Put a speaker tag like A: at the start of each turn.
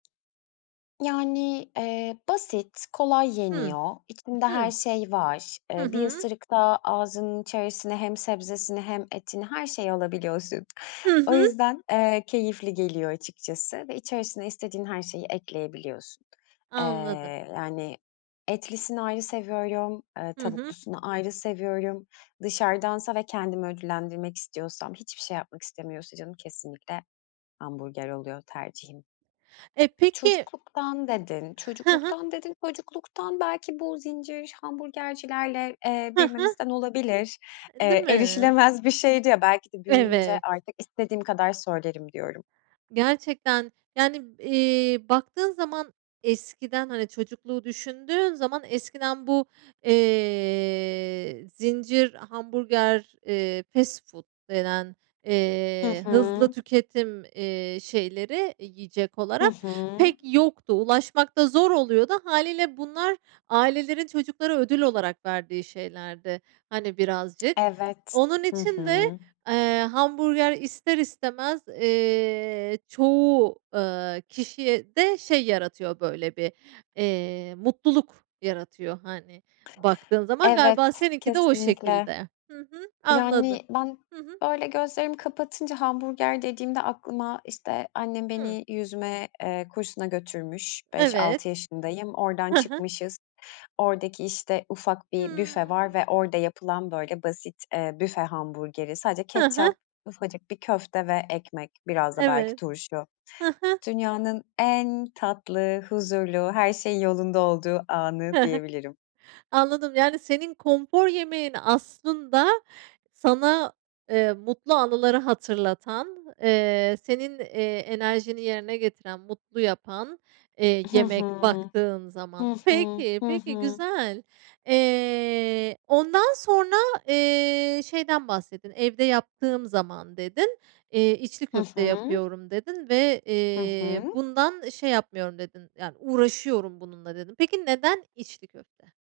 A: Yani, eee, basit, kolay
B: Hımm.
A: yeniyor, içinde her
B: Hı.
A: şey var.
B: Hı
A: Eee, bir
B: hı.
A: ısırıkta ağzının içerisine hem sebzesini hem etini, her şeyi alabiliyorsun.
B: Hı
A: O
B: hı.
A: yüzden, eee, keyifli geliyor açıkçası ve içerisine istediğin her şeyi ekleyebiliyorsun. Eee,
B: Anladım.
A: yani etlisini ayrı seviyorum, eee,
B: Hı hı.
A: tavuklusunu ayrı seviyorum. Dışarıdansa ve kendimi ödüllendirmek istiyorsam, hiçbir şey yapmak istemiyorsa canım, kesinlikle hamburger oluyor tercihim.
B: E, peki
A: Çocukluktan dedin,
B: Hı hı.
A: çocukluktan dedin, çocukluktan belki bu zincir hamburgercilerle, eee,
B: Hı hı.
A: büyümemizden olabilir.
B: E, değil
A: Eee,
B: mi?
A: erişilemez bir şeydi ya, belki de büyüyünce
B: Evet.
A: artık istediğim kadar söylerim diyorum.
B: Gerçekten, yani, eee, baktığın zaman eskiden hani, çocukluğu düşündüğün zaman eskiden bu, eee, zincir hamburger, eee, fast food denen,
A: Hı
B: eee, hızlı
A: hı.
B: tüketim, eee, şeyleri yiyecek
A: Hı
B: olarak
A: hı.
B: pek yoktu. Ulaşmak da zor oluyordu. Hâliyle bunlar ailelerin çocuklara ödül olarak verdiği şeylerdi, hani, birazcık.
A: Evet.
B: Onun
A: Hı
B: için de,
A: hı.
B: eee, hamburger ister istemez, eee, çoğu, ııı, kişiye de şey yaratıyor, böyle, bir, eee, mutluluk yaratıyor, hani, baktığın zaman.
A: Evet,
B: Galiba seninki de o
A: kesinlikle.
B: şekilde. Hı hı, anladım.
A: Yani, ben,
B: Hı hı.
A: böyle, gözlerimi kapatınca hamburger dediğimde aklıma, işte, annem
B: Hı.
A: beni yüzme, eee, kursuna götürmüş. 5-6
B: Evet.
A: yaşındayım. Oradan
B: Hı hı.
A: çıkmışız. Oradaki, işte, ufak bir büfe var
B: Hımm.
A: ve orada yapılan böyle basit, eee, büfe hamburgeri. Sadece
B: Hı hı.
A: ketçap, ufacık bir köfte ve ekmek, biraz da belki
B: Evet.
A: turşu.
B: Hı hı.
A: Dünyanın en tatlı, huzurlu, her şeyin yolunda olduğu anı
B: Hı hı.
A: diyebilirim.
B: Anladım, yani, senin konfor yemeğin aslında sana, eee, mutlu anıları hatırlatan, eee, senin, eee, enerjini yerine getiren, mutlu yapan, eee,
A: Hı
B: yemek
A: hı.
B: baktığın zaman.
A: Hı hı,
B: Peki,
A: hı
B: peki,
A: hı.
B: güzel. Eee, ondan sonra, eee, şeyden bahsettin, "Evde yaptığım zaman." dedin. Eee, "İçli
A: Hı
B: köfte
A: hı.
B: yapıyorum." dedin ve,
A: Hı
B: eee,
A: hı.
B: "Bundan şey yapmıyorum." dedin. Yani "Uğraşıyorum bununla." dedin. Peki, neden içli köfte?